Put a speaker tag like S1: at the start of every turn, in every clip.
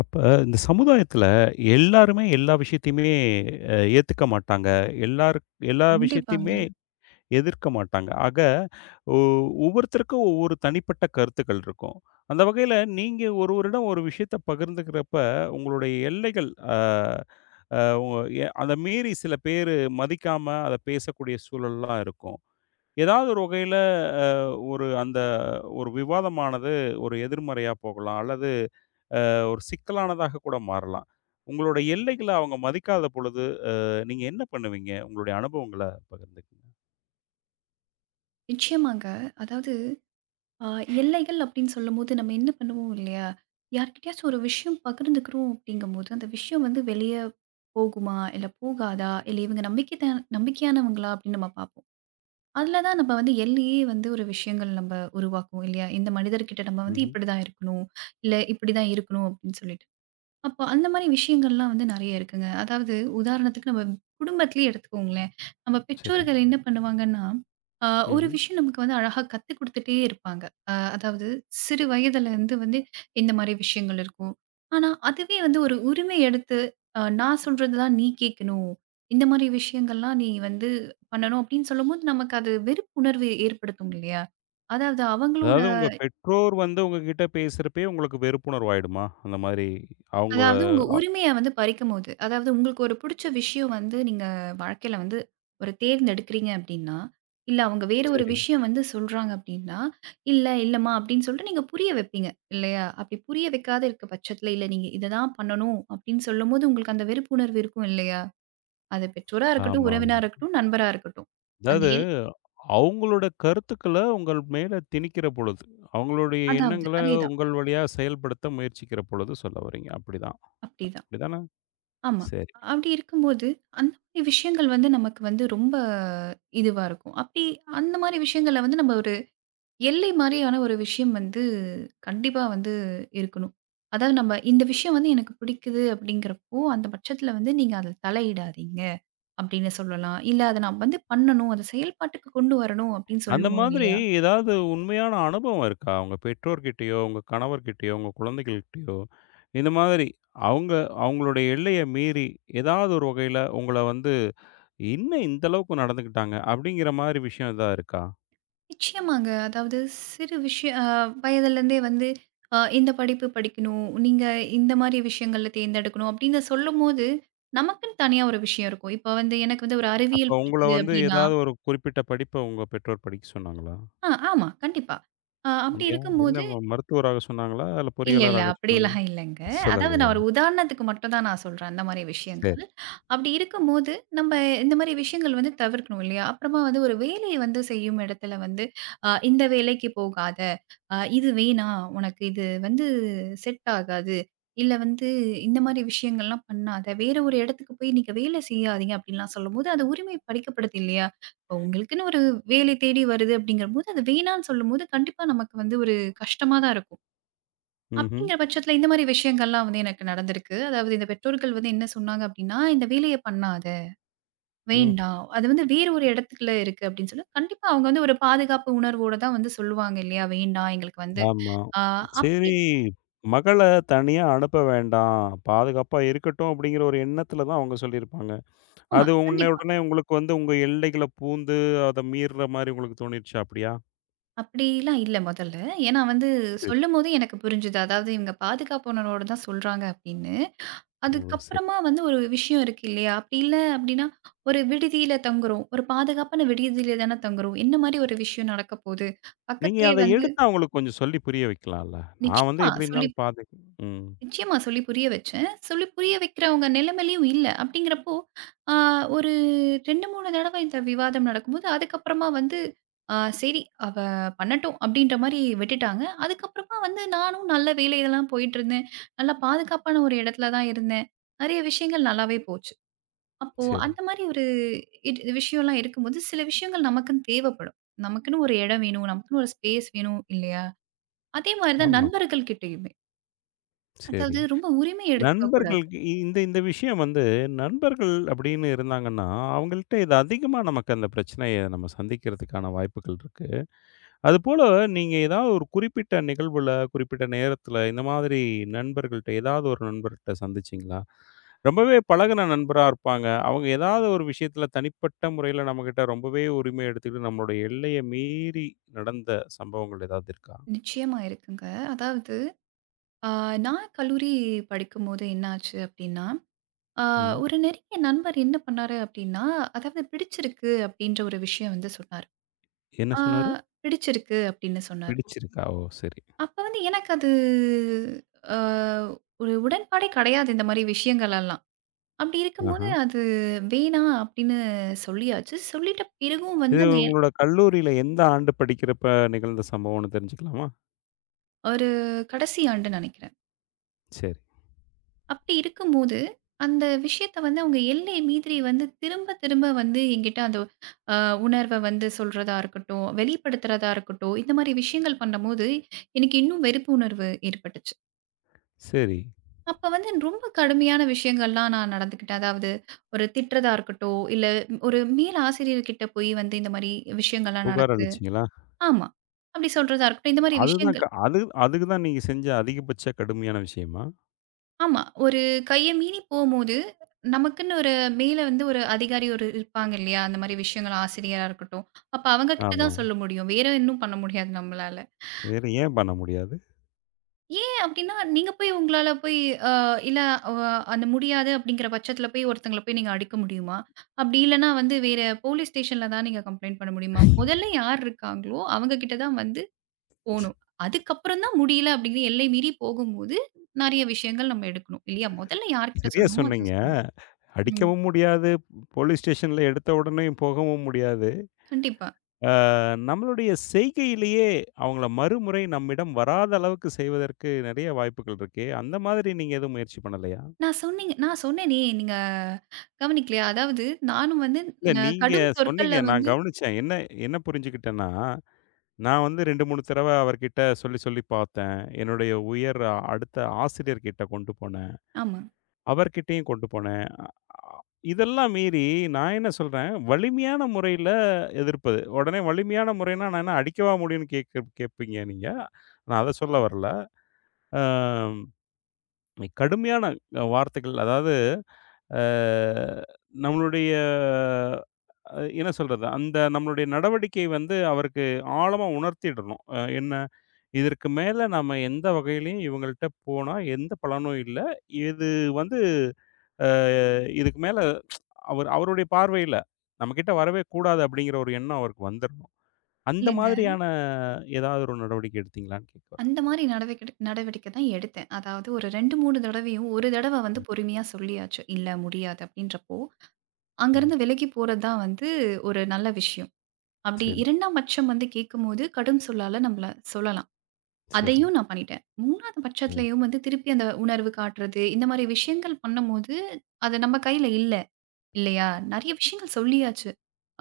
S1: அப்ப இந்த சமுதாயத்துல எல்லாருமே எல்லா விஷயத்தையுமே ஏத்துக்க மாட்டாங்க. எல்லாரு எல்லா
S2: கண்டிப்பாங்க.
S1: விஷயத்தையுமே எதிர்க்க மாட்டாங்க. ஆக ஒ ஒவ்வொருத்தருக்கும் ஒவ்வொரு தனிப்பட்ட கருத்துக்கள் இருக்கும். அந்த வகையில நீங்க ஒருவரிடம் ஒரு விஷயத்த பகிர்ந்துக்கிறப்ப, உங்களுடைய எல்லைகள் அ அ உங்க எ அத மீறி சில பேரு மதிக்காம அத பேசக்கூடிய சூழல்லாம் இருக்கும். ஏதாவது ஒரு வகையில அ ஒரு அந்த ஒரு விவாதமானது ஒரு எதிர்மறையா போகலாம். அல்லது ஒரு சிக்கலானதாக கூட மாறலாம். உங்களோட எல்லைகள அவங்க மதிக்காத பொழுது, நீங்க என்ன பண்ணுவீங்க? உங்களுடைய அனுபவங்கள பகிர்ந்துக்கங்க.
S2: நிச்சயமாங்க. அதாவது அ எல்லைகள் அப்படின்னு சொல்லும்போது நம்ம என்ன பண்ணுவோம் இல்லையா? யார்கிட்டயாச்சும் ஒரு விஷயம் பகிர்ந்துக்கிறோம் அப்படிங்கும்போது, அந்த விஷயம் வந்து வெளிய போகுமா? இல்ல போகாதா? இல்ல இவங்க நம்பிக்கையானவங்களா? அப்படின்னு நம்ம பார்ப்போம். அதுல தான் நம்ம வந்து எல்லையே வந்து ஒரு விஷயங்கள் நம்ம உருவாக்குவோம் இல்லையா? இந்த மனிதர்கிட்ட நம்ம வந்து
S1: ம்ஹ்ம்.
S2: இப்படிதான் இருக்கணும். இல்ல இப்படிதான் இருக்கணும் அப்படின்னு சொல்லிட்டு. அப்போ அந்த மாரி விஷயங்கள்லாம் வந்து நெறைய இருக்குங்க. அதாவது உதாரணத்துக்கு நம்ம குடும்பத்திலேயே எடுத்துக்கோங்களேன். நம்ம
S1: சரி.
S2: பெற்றோர்கள் என்ன பண்ணுவாங்கன்னா, அ ஒரு
S1: ம்ஹ்ம்.
S2: விஷயம் நமக்கு வந்து அழகா கத்துக் குடுத்துட்டே இருப்பாங்க. அதாவது சிறு வயதிலருந்து வந்து இந்த மாரி விஷயங்கள் இருக்கும். ஆனா, அதுவே வந்து ஒரு உரிமை எடுத்து நான் சொல்றது தான் நீ கேட்கணும். இந்த மாரி விஷயங்கள்லாம் நீ வந்து பண்ணணும் அப்படின்னு சொல்லும்போது, நமக்கு அது வெறுப்புணர்வு ஏற்படுத்தும் இல்லையா? அதாவது அவங்களோட
S1: அதாவது உங்க பெற்றோர் வந்து உங்ககிட்ட பேசுறப்பயே உங்களுக்கு வெறுப்புணர்வு ஆயிடுமா? அந்த மாரி அவங்க
S2: அதாவது உங்க
S1: அ
S2: உரிமைய வந்து பறிக்கும்போது, அதாவது உங்களுக்கு ஒரு புடிச்ச விஷயம் வந்து நீங்க வாழ்க்கையில வந்து ஒரு தேர்ந்தெடுக்கிறீங்க அப்டின்னா, இல்ல அவங்க வேற ஒரு
S1: சரி.
S2: விஷயம் வந்து சொல்றாங்க அப்டின்னா, "இல்ல, இல்லம்மா" அப்டின்னு சொல்லிட்டு நீங்க புரிய வைப்பீங்க இல்லையா? அப்படி புரிய வைக்காத இருக்க பட்சத்தில, "இல்ல நீங்க இத தான் பண்ணணும்" அப்டின்னு சொல்லும்போது உங்களுக்கு அந்த வெறுப்புணர்வு இருக்கும் இல்லையா? அது பெற்றோரா இருக்கட்டும்,
S1: ஆமா.
S2: உறவினரா இருக்கட்டும், நண்பரா இருக்கட்டும். அந்த
S1: அதாவது
S2: எல்
S1: அவங்களோட கருத்துக்கள உங்கள் மேல திணிக்கிற பொழுது, அவங்களுடைய
S2: அதாவது
S1: எண்ணங்கள
S2: அதேதான்.
S1: உங்கள் வழியா செயல்படுத்த முயற்சிக்கிற பொழுது சொல்ல வர்றீங்க. அப்படிதான்.
S2: அப்படிதான்.
S1: அப்படிதானே?
S2: ஆமா.
S1: சரி.
S2: அப்படி இருக்கும்போது, அந்த மாதிரி விஷயங்கள் வந்து நமக்கு வந்து ரொம்ப இதுவா இருக்கும். அப்படி அந்த மாரி விஷயங்கள்ல வந்து நம்ம ஒரு எல்லை மாரியான ஒரு விஷயம் வந்து கண்டிப்பா வந்து இருக்கணும். அதாவது நம்ம இந்த விஷயம் வந்து எனக்கு பிடிக்குது அப்படிங்கிறப்போ, அந்த பட்சத்தில வந்து நீங்க அதில தலையிடாதீங்க அப்படின்னு சொல்லலாம். இல்ல அத நான் வந்து பண்ணணும். அத செயல்பாட்டுக்கு கொண்டு வரணும் அப்படின்னு
S1: அந்த
S2: சொல்லுவோம்
S1: மாதிரி
S2: இல்லையா?
S1: ஏதாவது உண்மையான அனுபவம் இருக்கா? உங்க பெற்றோர்கிட்டயோ, உங்க கணவர்கிட்டயோ, உங்க குழந்தைகள்கிட்டயோ, இந்த மாதிரி அவங்க அவங்களுடைய எல்லைய மீறி ஏதாவது ஒரு வகையில உங்கள வந்து, "என்ன இந்த அளவுக்கு நடந்துக்கிட்டாங்க?" அப்படிங்கிற மாரி விஷயம் எதா இருக்கா?
S2: நிச்சயமாங்க. அதாவது சிறு விஷய அ வயதிலேருந்தே வந்து இந்த படிப்பு படிக்கணும், நீங்க இந்த மாரி விஷயங்கள்ல தேர்ந்தெடுக்கணும் அப்படின்னு சொல்லும்போது, நமக்குன்னு தனியா ஒரு விஷயம் இருக்கும். இப்ப வந்து எனக்கு வந்து ஒரு
S1: அப்ப
S2: அறிவியல்
S1: உங்கள
S2: பிடிக்குது
S1: வந்து
S2: அப்படின்னா
S1: ஏதாவது ஒரு குறிப்பிட்ட படிப்ப உங்க பெற்றோர் படிக்க சொன்னாங்களா?
S2: ஆமா, கண்டிப்பா. அப்படி
S1: அப்படியா? என்ன
S2: இருக்கும்போது
S1: மருத்துவராக சொன்னாங்களா? இல்ல
S2: இல்ல, இல்ல.
S1: பொறியாளராக சொன்னாங்களா?
S2: அப்படியெல்லாம் இல்லங்க. அதாவது
S1: சொல்லலையா?
S2: நான் ஒரு உதாரணத்துக்கு மட்டும் தான் நான் சொல்றேன், அந்த மாரி
S1: சரி.
S2: விஷயங்கள். அப்படி இருக்கும்போது, நம்ம இந்த மாரி விஷயங்கள் வந்து தவிர்க்கணும் இல்லையா? அப்புறமா வந்து ஒரு வேலைய வந்து செய்யும் இடத்துல வந்து, இந்த வேலைக்கு போகாத, இது வேணாம், உனக்கு இது வந்து செட் ஆகாது. இல்ல வந்து இந்த மாரி விஷயங்கள்லாம் பண்ணாத. வேற ஒரு இடத்துக்கு போய் நீங்க வேலை செய்யாதீங்க அப்படின்லாம் சொல்லும்போது, அது உரிமை பறிக்கப்படுது இல்லையா? இப்போ உங்களுக்குன்னு ஒரு வேலை தேடி வருது அப்படிங்கிறபோது, அது வேணான்னு சொல்லும்போது, கண்டிப்பா நமக்கு வந்து ஒரு கஷ்டமா தான் இருக்கும்.
S1: ம்ஹ்ம்.
S2: அப்படிங்கிற பட்சத்தில இந்த மாரி விஷயங்கள்லாம் வந்து எனக்கு நடந்திருக்கு. அதாவது இந்த பெற்றோர்கள் வந்து என்ன சொன்னாங்க அப்படின்னா, "இந்த வேலைய பண்ணாத,
S1: ம்.
S2: வேண்டாம். அது வந்து வேறு ஒரு இடத்துல இருக்கு." அப்படின்னு சொல்லி கண்டிப்பா அவங்க வந்து ஒரு பாதுகாப்பு உணர்வோட தான் வந்து சொல்லுவாங்க இல்லையா? "வேண்டாம் எங்களுக்கு வந்து"
S1: ஆமா.
S2: ஆ அப்படி
S1: சரி, மகள தனியா அனுப்ப வேண்டாம். பாதுகாப்பா இருக்கட்டும் அப்படிங்கிற ஒரு எண்ணத்துல தான் அவங்க சொல்லியிருப்பாங்க.
S2: ஆமா.
S1: அது உடனே
S2: கண்டிப்பா.
S1: உடனே உங்களுக்கு வந்து உங்க எல்லைகள பூந்து அத மீறுற மாரி உங்களுக்கு தோணிருச்சா அப்படியா?
S2: அப்படிலாம் இல்ல மொதல்ல. ஏன்னா வந்து
S1: சரி.
S2: சொல்லும்போது எனக்கு புரிஞ்சுது. அதாவது இவங்க பாதுகாப்பு உணர்வோட தான் சொல்றாங்க அப்படின்னு.
S1: ஓ! சரி.
S2: அதுக்கப்புறமா வந்து ஒரு விஷயம் இருக்கு இல்லையா? அப்படி இல்ல அப்படின்னா, ஒரு விடுதியில தங்குறோம். ஒரு பாதுகாப்பான விடுதியில தான தங்குறோம். என்ன மாரி ஒரு விஷயம் நடக்க போது?
S1: நீங்க
S2: பக்கத்திலேயே
S1: அத
S2: வந்து
S1: எடுத்து அவங்களுக்கு கொஞ்சம் சொல்லி புரிய வைக்கலாம்ல. நான் வந்து
S2: நிச்சயமா
S1: எப்படி
S2: சொல்லி
S1: இருந்தாலும் பாத்து ம்.
S2: நிச்சயமா சொல்லி புரிய வச்சேன். சொல்லி புரிய வைக்கிறவங்க நிலைமையிலயும் இல்ல. அப்படிங்கிறப்போ, ஆ ஒரு 2, 3 தடவை இந்த விவாதம் நடக்கும்போது, அதுக்கப்புறமா வந்து சரி அவ பண்ணட்டும் அப்படின்ற மாரி விட்டுட்டாங்க. அதுக்கப்புறமா வந்து நானும் நல்ல வேலையில தான் போயிட்டுருந்தேன். நல்லா பாதுகாப்பான ஒரு இடத்துல தான் இருந்தேன். நெறைய விஷயங்கள் நல்லாவே போச்சு. அப்போ
S1: சரி.
S2: அந்த மாரி ஒரு விஷயம்லாம் இருக்கும்போது, சில விஷயங்கள் நமக்குன்னு தேவைப்படும். நமக்குன்னு ஒரு இடம் வேணும், நமக்குன்னு ஒரு ஸ்பேஸ் வேணும் இல்லையா? அதே மாரி தான்
S1: ஆமா.
S2: நண்பர்கள் கிட்டயுமே.
S1: சரி.
S2: அதாவது ரொம்ப உரிமை எடுத்துக்க கூடாது.
S1: நண்பர்களுக்கு இ- இந்த இந்த விஷயம் வந்து நண்பர்கள் அப்படின்னு இருந்தாங்கன்னா, அவங்கள்ட்ட இது அதிகமா நமக்கு அந்த பிரச்சனைய நம்ம சந்திக்கிறதுக்கான வாய்ப்புகள் இருக்கு. அதுபோல நீங்க ஏதாவது ஒரு குறிப்பிட்ட நிகழ்வுல, குறிப்பிட்ட நேரத்துல இந்த மாதிரி நண்பர்கள்ட்ட ஏதாவது ஒரு நண்பர்ட்ட சந்திச்சீங்களா? ரொம்பவே பழகுன நண்பரா இருப்பாங்க. அவங்க ஏதாவது ஒரு விஷயத்துல தனிப்பட்ட முறையில நம்மகிட்ட ரொம்பவே உரிமை எடுத்துக்கிட்டு நம்மளோட எல்லைய மீறி நடந்த சம்பவங்கள் ஏதாவது இருக்கா?
S2: நிச்சயமா இருக்குங்க. அதாவது அ நான் கல்லூரி படிக்கும்போது என்ன ஆச்சு அப்டின்னா, அ
S1: ம்.
S2: ஒரு நெருங்கிய நண்பர் என்ன பண்ணாரு அப்டின்னா, அதாவது பிடிச்சிருக்கு அப்டின்ற ஒரு விஷயம் வந்து சொன்னாரு.
S1: என்ன
S2: ஆ
S1: சொன்னாரு?
S2: பிடிச்சிருக்கு அப்டின்னு சொன்னாரு.
S1: பிடிச்சிருக்கா? ஓ! சரி.
S2: அப்ப வந்து எனக்கு அது அ ஒரு உடன்பாடே கெடையாது இந்த மாரி விஷயங்கள் எல்லாம். அப்படி இருக்கும்போது,
S1: ஆஹா.
S2: அது வேணாம் அப்படின்னு சொல்லியாச்சு. சொல்லிட்ட பிறகும் வந்து
S1: இது
S2: அந்த எல்
S1: உங்களோட கல்லூரியில எந்த ஆண்டு படிக்கிறப்ப நிகழ்ந்த சம்பவம்னு தெரிஞ்சுக்கலாமா?
S2: ஒரு கடைசி ஆண்டு நெனைக்கிறேன்.
S1: சரி,
S2: அப்படி இருக்கும்போது, அந்த விஷயத்த வந்து அவங்க எல்லை மீறி வந்து திரும்ப திரும்ப வந்து என்கிட்ட அந்த அ உணர்வ வந்து சொல்றதா இருக்கட்டும், வெளிப்படுத்துறதா இருக்கட்டும், இந்த மாரி விஷயங்கள் பண்ணும்போது, எனக்கு இன்னும் வெறுப்பு உணர்வு ஏற்பட்டுச்சு.
S1: சரி.
S2: அப்ப வந்து ரொம்ப கடுமையான விஷயங்கள்லாம் நான் நடந்துக்கிட்டேன். அதாவது ஒரு திட்டுறதா இருக்கட்டும், இல்ல ஒரு மேல் ஆசிரியர்கிட்ட போய் வந்து இந்த மாரி விஷயங்கள்லாம்
S1: புகார்
S2: நடக்குது.
S1: அளிச்சீங்களா?
S2: ஆமா. அப்படி சொல்றதா இருக்கட்டும். இந்த மாரி
S1: அதுதான் க
S2: விஷயங்கள்.
S1: அது அதுக்கு தான் நீங்க செஞ்ச அதிகபட்ச கடுமையான விஷயமா?
S2: ஆமா. ஒரு கைய மீறி போம்போது, நமக்குன்னு ஒரு மேல வந்து ஒரு அதிகாரி ஒரு இருப்பாங்க இல்லையா? அந்த மாரி விஷயங்கள் ஆசிரியரா இருக்கட்டும். அப்ப அவங்க கிட்ட
S1: ஆமா.
S2: தான் சொல்ல முடியும். வேற இன்னும் பண்ண முடியாது நம்மளால.
S1: வேற ஏன் பண்ண முடியாது?
S2: ஏன் அப்படின்னா, நீங்க போய் உங்களால போய் அ இல்ல அ அந்த முடியாது அப்படிங்கிற பட்சத்தில போய் ஒருத்தங்கள போய் நீங்க அடிக்க முடியுமா? அப்படி இல்லன்னா வந்து வேற போலீஸ் ஸ்டேஷன்ல தான் நீங்க கம்ப்ளைண்ட் பண்ண முடியுமா? முதல்ல யார் இருக்காங்களோ அவங்க கிட்ட தான் வந்து போணும். அதுக்கப்புறம் தான் முடியல அப்படிங்கிற எல்லை மீறி போகும்போது, நெறைய விஷயங்கள் நம்ம எடுக்கணும். இல்லையா? முதல்ல யார்கிட்ட
S1: சரியா
S2: சொல்லணுமோ அதான்
S1: சொன்னீங்க.
S2: சொல்லணும். ம்.
S1: அடிக்கவும் முடியாது, போலீஸ் ஸ்டேஷன்ல எடுத்த உடனே போகவும் முடியாது.
S2: கண்டிப்பா.
S1: ஆ நம்மளுடைய செய்கையிலேயே அவங்கள மறுமுறை நம்மிடம் வராத அளவுக்கு செய்வதற்கு நெறைய வாய்ப்புகள் இருக்கே! அந்த மாதிரி நீங்க எதுவும் முயற்சி பண்ணலையா?
S2: நான் சொன்னீங்க நான் சொன்னேனே நீங்க கவனிக்கலையா? அதாவது நானும் வந்து
S1: இல்ல நீங்க
S2: கடும்
S1: சொன்னீங்க
S2: சொற்கள்ல
S1: நான்
S2: வந்து
S1: கவனிச்சேன். என்ன என்ன புரிஞ்சுக்கிட்டேன்னா, நான் வந்து 2, 3 தடவ அவர்கிட்ட சொல்லி சொல்லி பார்த்தேன். என்னுடைய அடுத்த ஆசிரியர்கிட்ட கொண்டு போனேன்.
S2: ஆமா.
S1: அவர்கிட்டயும் கொண்டு போனேன். அ இதெல்லாம் மீறி நான் என்ன சொல்றேன், வலிமையான முறையில எதிர்ப்பது. உடனே வலிமையான முறைன்னா, நான் என்ன அடிக்கவா முடியும்ன்னு கேட்பீங்க நீங்க. நான் அத சொல்ல வரல. அம் கடுமையான வார்த்தைகள் அதாவது அ நம்மளுடைய என்ன சொல்றது, அந்த நம்மளுடைய நடவடிக்கை வந்து அவருக்கு ஆழமா உணர்த்திடணும். என்ன இதற்கு மேல நம்ம எந்த வகையிலயும் இவங்கள்ட்ட போனா எந்த பலனும் இல்ல. இது வந்து அ இதுக்கு மேல அவருடைய பார்வையில, நம்மகிட்ட வரவே கூடாது அப்படிங்கிற ஒரு எண்ணம் அவருக்கு வந்துரணும். அந்த
S2: இல்லங்க.
S1: மாதிரியான ஏதாவது ஒரு நடவடிக்கை எடுத்தீங்களான்னு கேட்க வரேன்.
S2: அந்த மாரி நடவடிக்கை நடவடிக்கை தான் எடுத்தேன். அதாவது ஒரு 2, 3 தடவையும் ஒரு தடவ வந்து
S1: ம்,
S2: பொறுமையா சொல்லியாச்சு. "இல்ல முடியாது" அப்படின்றப்போ,
S1: ம்.
S2: அங்கருந்து விலகி போறது தான் வந்து ஒரு நல்ல விஷயம். அப்படி
S1: சரி,
S2: 2ஆம் பட்சம் வந்து கேட்கும்போது கடும் சொல்லால நம்மள சொல்லலாம்.
S1: சரி.
S2: அதையும் நான் பண்ணிட்டேன். 3வது
S1: ம்.
S2: பட்சத்திலயும் வந்து திருப்பி அந்த உணர்வு காட்டுறது, இந்த மாரி விஷயங்கள் பண்ணும்போது, அது நம்ம கையில இல்ல, இல்லையா? நெறைய விஷயங்கள் சொல்லியாச்சு.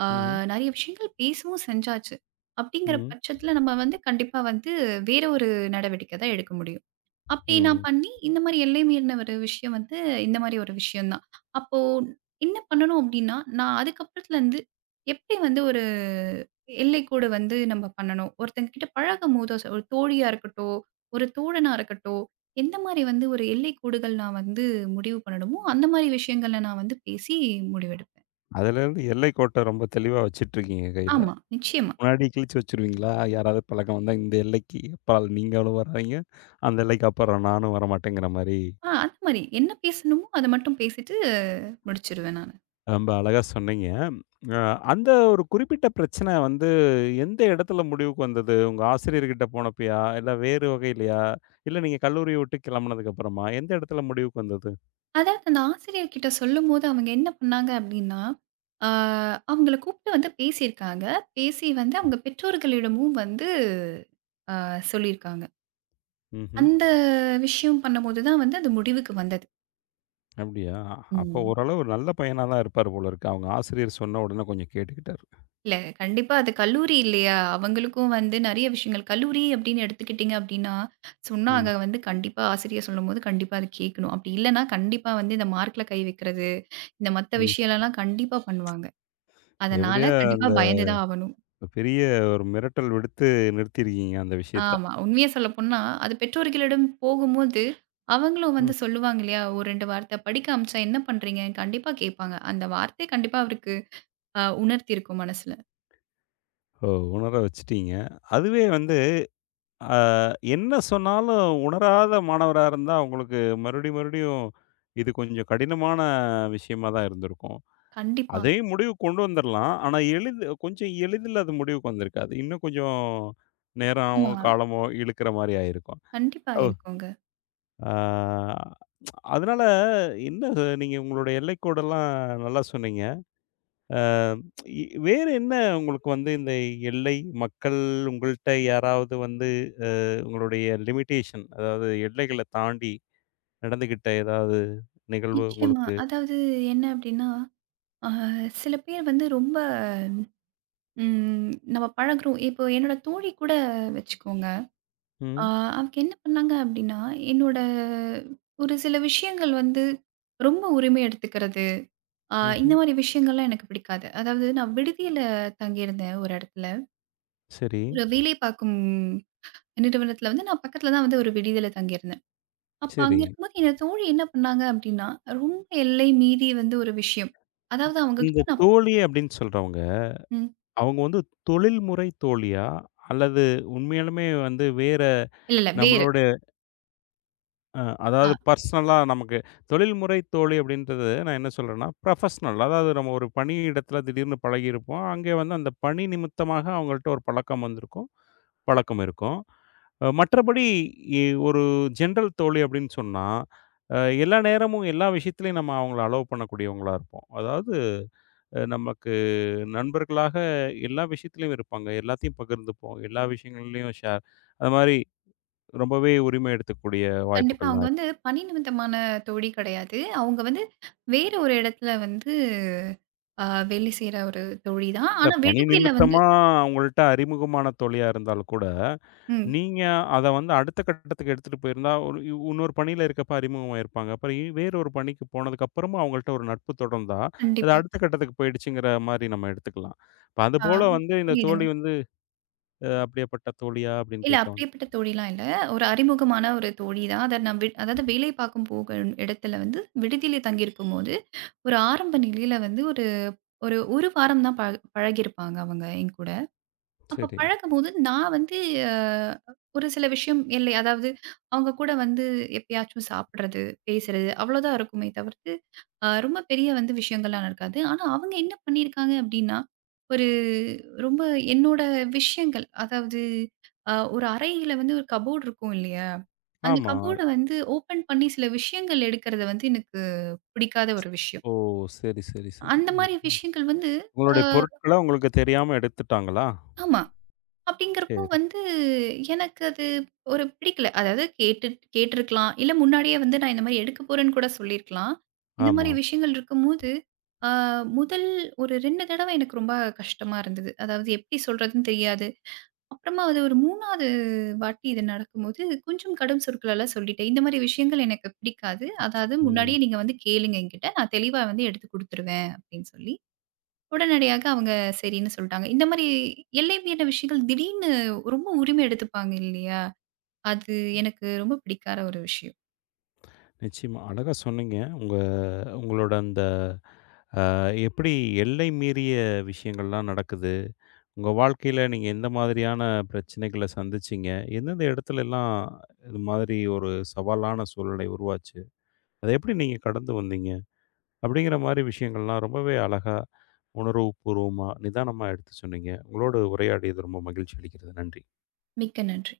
S2: ஆ
S1: ம்ஹ்ம்.
S2: நெறைய விஷயங்கள் பேசவும் செஞ்சாச்சு. அப்படிங்கிற
S1: ம்,
S2: பட்சத்தில நம்ம வந்து கண்டிப்பா வந்து வேற ஒரு நடவடிக்கை தான் எடுக்க முடியும். அப்படி நான்
S1: ம்.
S2: பண்ணி, இந்த மாரி எல்லை மீறின ஒரு விஷயம் வந்து, இந்த மாரி ஒரு விஷயம் தான். அப்போ என்ன பண்ணணும் அப்படின்னா, நான் அதுக்கப்புறத்துலருந்து எப்படி வந்து ஒரு எல்லைக்கோடு வந்து நம்ம பண்ணணும்? ஒருத்தங்க கிட்ட பழகும்போதோ, ஒரு தோழியா இருக்கட்டும், ஒரு தோழனா இருக்கட்டும், எந்த மாரி வந்து ஒரு எல்லைக்கோடுகள் நான் வந்து முடிவு பண்ணணுமோ, அந்த மாரி விஷயங்கள்ல நான் வந்து பேசி முடிவெடுப்பேன்.
S1: அதுலேருந்து எல்லை கோட்ட ரொம்ப தெளிவா வச்சுட்டுருக்கீங்க கையில.
S2: ஆமா, நிச்சயமா.
S1: முன்னாடி கிழிச்சு வச்சுருவீங்களா? யாராவது பழக்கம் வந்தா இந்த எல்லைக்கு அப்பால் நீங்களும் வராதீங்க, அந்த எல்லைக்கு அப்புறம் நானும் வரமாட்டேங்கிற மாரி?
S2: அந்த மாரி என்ன பேசணுமோ, அத மட்டும் பேசிட்டு முடிச்சுருவேன் நான்.
S1: ரொம்ப அழகா சொன்னீங்க. அ அந்த ஒரு குறிப்பிட்ட பிரச்சனை வந்து எந்த இடத்துல முடிவுக்கு வந்தது? உங்க ஆசிரியர்கிட்ட போனப்பயா? இல்ல வேறு வகையிலயா? இல்ல நீங்க கல்லூரிய விட்டு கிளம்புனதுக்கு அப்புறமா? எந்த இடத்துல முடிவுக்கு வந்தது?
S2: அதாவது அந்த ஆசிரியர் கிட்ட சொல்லும்போது அவங்க என்ன பண்ணாங்க அப்டின்னா, ஆ அவங்கள கூப்ட்டு வந்து பேசியிருக்காங்க. பேசி வந்து அவங்க பெற்றோர்களிடமும் வந்து சொல்லியிருக்காங்க.
S1: ம்ஹ்ம்.
S2: அந்த விஷயம் பண்ணும்போது தான் வந்து அது முடிவுக்கு வந்தது.
S1: அப்படியா? அப்போ
S2: ம்.
S1: ஓரளவு ஒரு நல்ல பையனா தான் இருப்பாரு போல இருக்கு. அவங்க ஆசிரியர் சொன்ன உடனே கொஞ்சம் கேட்டுக்கிட்டாரு.
S2: இல்ல கண்டிப்பா அது கல்லூரி இல்லையா? அவங்களுக்கும் வந்து நெறைய விஷயங்கள் கல்லூரி அப்டின்னு எடுத்துக்கிட்டீங்க அப்டின்னா,
S1: ம்.
S2: சொன்னாங்க வந்து கண்டிப்பா ஆசிரியர் சொல்லும்போது கண்டிப்பா அத கேட்கணும். அப்டி இல்லன்னா கண்டிப்பா வந்து இந்த மார்க்ல கை வைக்கிறது, இந்த மத்த
S1: ம்.
S2: விஷயம்லலாம் கண்டிப்பா பண்ணுவாங்க. அதனால
S1: எப்படியோ
S2: கண்டிப்பா
S1: அந்த
S2: பயந்து தான் ஆவணும்.
S1: பெரிய ஒரு மிரட்டல் விடுத்து நிறுத்தியிருக்கீங்க அந்த விஷயத்த.
S2: ஆமா. உண்மைய சொல்லப்போனா, அது பெற்றோர்களிடம் போகும்போது, அவங்களும்
S1: ம்.
S2: வந்து சொல்லுவாங்க இல்லையா? ஒரு 2 வார்த்தை படிக்க அனுப்பிச்சா என்ன பண்றீங்க? கண்டிப்பா கேட்பாங்க. அந்த வார்த்தை கண்டிப்பா அவருக்கு உணர்த்தியிருக்கும் மனசுல.
S1: ஓ! உணர வச்சுட்டீங்க. அதுவே வந்து அ என்ன சொன்னாலும் உணராத மாணவரா இருந்தா, அவங்களுக்கு மறுபடியும், மறுபடியும் இது கொஞ்சம் கடினமான விஷயமா தான் இருந்திருக்கும்.
S2: கண்டிப்பா.
S1: அதே முடிவுக்கு கொண்டு வந்துரலாம். ஆனா, எளிது கொஞ்சம் எளிதில அது முடிவுக்கு வந்திருக்காது. இன்னும் கொஞ்சம் நேரமோ,
S2: ஆமா.
S1: காலமோ இழுக்கிற மாரி ஆயிருக்கும்.
S2: கண்டிப்பா
S1: ஓ!
S2: இருக்குங்க.
S1: ஆ அதனால என்ன நீங்க உங்களுடைய எல்லைக்கோடெல்லாம் நல்லா சொன்னீங்க. அ இ வேறு என்ன உங்களுக்கு வந்து இந்த எல்லை, மக்கள் உங்கள்ட்ட யாராவது வந்து அ உங்களுடைய லிமிட்டேஷன் அதாவது எல்லைகள தாண்டி நடந்துக்கிட்ட ஏதாவது நிகழ்வு
S2: நிச்சயமா.
S1: உங்களுக்கு?
S2: அதாவது என்ன அப்டின்னா, அ சில பேர் வந்து ரொம்ப ம் நம்ம பழகுறோம். இப்போ என்னோட தோழி கூட வச்சுக்கோங்க. அ
S1: ம்.
S2: அவக்கு என்ன பண்ணாங்க அப்டின்னா, என்னோட ஒரு சில விஷயங்கள் வந்து ரொம்ப உரிமை எடுத்துக்கிறது. இந்த
S1: ம்ஹ்ம்.
S2: மாரி விஷயங்கள்லாம் எனக்கு பிடிக்காது. அதாவது நான் விடுதியில தங்கியிருந்தேன் ஒரு இடத்துல.
S1: சரி,
S2: ஒரு வேலை பார்க்கும் நிறுவனத்துல வந்து நான் பக்கத்துல தான் வந்து ஒரு விடுதியில தங்கியிருந்தேன். அப்ப
S1: சரி.
S2: அங்க இருக்கும்போது என்னோட தோழி என்ன பண்ணாங்க அப்டின்னா, ரொம்ப எல்லை மீறி வந்து ஒரு விஷயம். அதாவது அவங்க கிட்ட
S1: அந்த
S2: நான்
S1: தோழி அப்படின்னு சொல்றவங்க,
S2: ம்.
S1: அவங்க வந்து தொழில்முறை தோழியா? அல்லது உண்மையாலுமே வந்து வேற
S2: இல்ல, இல்ல வேறு.
S1: நம்மளோட அ
S2: ஆ
S1: அதாவது பர்சனலா நமக்கு தொழில்முறை தோழி அப்படின்றது நான் என்ன சொல்றேன்னா, ப்ரொஃபஷ்னல். அதாவது நம்ம ஒரு பணியிடத்தில திடீர்னு பழகியிருப்போம். அங்கே வந்து அந்த பணி நிமித்தமாக அவங்கள்ட்ட ஒரு பழக்கம் வந்திருக்கும். பழக்கம் இருக்கும். மற்றபடி இ ஒரு ஜென்ரல் தோழி அப்படின்னு சொன்னா, அ எல்லா நேரமும் எல்லா விஷயத்திலயும் நம்ம அவங்கள அலோவ் பண்ணக்கூடியவங்களா இருப்போம். அதாவது நமக்கு நண்பர்களாக எல்லா விஷயத்திலயும் இருப்பாங்க. எல்லாத்தையும் பகிர்ந்துப்போம். எல்லா விஷயங்கள்லயும் ஷேர் அது மாரி ரொம்பவே உரிமை எடுத்துக்கக்கூடிய
S2: கண்டிப்பா அவங்க
S1: வாய்ப்புகள்லாம் இருக்கு.
S2: வந்து பணி நிமித்தமான தோழி கிடையாது. அவங்க வந்து வேற ஒரு இடத்துல வந்து ஆ வேலை செய்ற ஒரு தோழி தான்.
S1: இல்ல
S2: ஆனா
S1: பணி
S2: விடுதியில வந்து
S1: நிமித்தமா அவங்கள்ட்ட அறிமுகமான தோழியா இருந்தாலும் கூட,
S2: ம்.
S1: நீங்க அத வந்து அடுத்த கட்டத்துக்கு எடுத்துட்டு போயிருந்தா, ஒரு இன்னொரு பணியில இருக்கப்ப அறிமுகமாயிருப்பாங்க. அப்புறம் வேற ஒரு பணிக்கு போனதுக்கப்புறமும் அவங்கள்ட்ட ஒரு நட்பு தொடர்ந்தா, அது
S2: கண்டிப்பா.
S1: அடுத்த கட்டத்துக்கு போயிடுச்சுங்கிற மாரி நம்ம எடுத்துக்கலாம். இப்ப
S2: ஆ
S1: அதுபோல வந்து இந்த
S2: புரியுதுங்க.
S1: தோழி வந்து "அப்படியாப்பட்ட தோழியா?" அப்படின்னு
S2: இல்ல
S1: கேட்க
S2: அப்படியேப்பட்ட தோழிலாம் இல்ல. ஒரு அறிமுகமான ஒரு தோழி தான். அத நான் அதாவது வேலை பார்க்கும் போக இடத்துல வந்து விடுதியில தங்கியிருக்கும்போது, ஒரு ஆரம்ப நிலையில வந்து ஒரு ஒரு 1 வாரம் தான் பழகியிருப்பாங்க அவங்க என்கூட. அப்ப
S1: சரி.
S2: பழகும்போது நான் வந்து அ ஒரு சில விஷயம் எல்லை அதாவது அவங்க கூட வந்து எப்பயாச்சும் சாப்பிடுறது, பேசுறது அவ்வளோதான் இருக்குமே தவிர்த்து, ரொம்ப பெரிய வந்து விஷயங்கள்லாம் நடக்காது. ஆனா அவங்க என்ன பண்ணியிருக்காங்க அப்படின்னா, ஒரு ரொம்ப என்னோட விஷயங்கள் அதாவது ஒரு அறையில வந்து ஒரு கபோர்ட் இருக்கும் இல்லையா? அந்த
S1: ஆமா.
S2: கபோர்ட வந்து ஓப்பன் பண்ணி சில விஷயங்கள் எடுக்கறது வந்து எனக்கு பிடிக்காத ஒரு விஷயம்.
S1: ஓ! சரி, சரி, சரி.
S2: அந்த
S1: ம்,
S2: மாரி
S1: ம்.
S2: விஷயங்கள் வந்து அ
S1: உங்களுடைய பொருட்கள உங்களுக்கு தெரியாம எடுத்துட்டாங்களா?
S2: ஆமா. அப்படிங்கிறப்போ
S1: சரி.
S2: வந்து எனக்கு அது ஒரு பிடிக்கல. அதாவது கேட்டுருக்கலாம். இல்ல முன்னாடியே வந்து நான் இந்த மாரி எடுக்க போறேன்னு கூட சொல்லியிருக்கலாம். இந்த மாரி
S1: ஆமா.
S2: விஷயங்கள் இருக்கும்போது, ஆ முதல் ஒரு 2 தடவ எனக்கு ரொம்ப கஷ்டமா இருந்தது. அதாவது எப்படி சொல்றதுன்னு தெரியாது. அப்புறமா அது ஒரு 3வது வாட்டி இது நடக்கும்போது, கொஞ்சம் கடும் சொற்களால சொல்லிட்டேன். இந்த மாரி விஷயங்கள் எனக்கு பிடிக்காது. அதாவது
S1: ம்.
S2: முன்னாடியே நீங்க வந்து கேளுங்க என்கிட்ட. நான் தெளிவா வந்து எடுத்து குடுத்துருவேன் அப்படின்னு சொல்லி. உடனடியாக அவங்க சரின்னு சொல்ட்டாங்க. இந்த மாரி எல்லை மீறின விஷயங்கள் திடீர்னு ரொம்ப உரிமை எடுத்துப்பாங்க இல்லையா? அது எனக்கு ரொம்ப பிடிக்காத ஒரு விஷயம்.
S1: நிச்சயமா. அழகா சொன்னீங்க. உங்களோட அந்த அ எப்படி எல்லை மீறிய விஷயங்கள்லாம் நடக்குது? உங்க வாழ்க்கையில நீங்க எந்த மாதிரியான பிரச்சனைகள சந்திச்சீங்க? எந்தெந்த இடத்துலலாம் இது மாதிரி ஒரு சவாலான சூழ்நிலை உருவாச்சு? அத எப்படி நீங்க கடந்து வந்தீங்க? அப்படிங்கிற மாரி விஷயங்கள்லாம் ரொம்பவே அழகா, உணர்வுபூர்வமா, நிதானமா எடுத்து சொன்னீங்க. உங்களோடு உரையாடியது ரொம்ப மகிழ்ச்சி அளிக்கிறது. நன்றி.
S2: மிக்க நன்றி.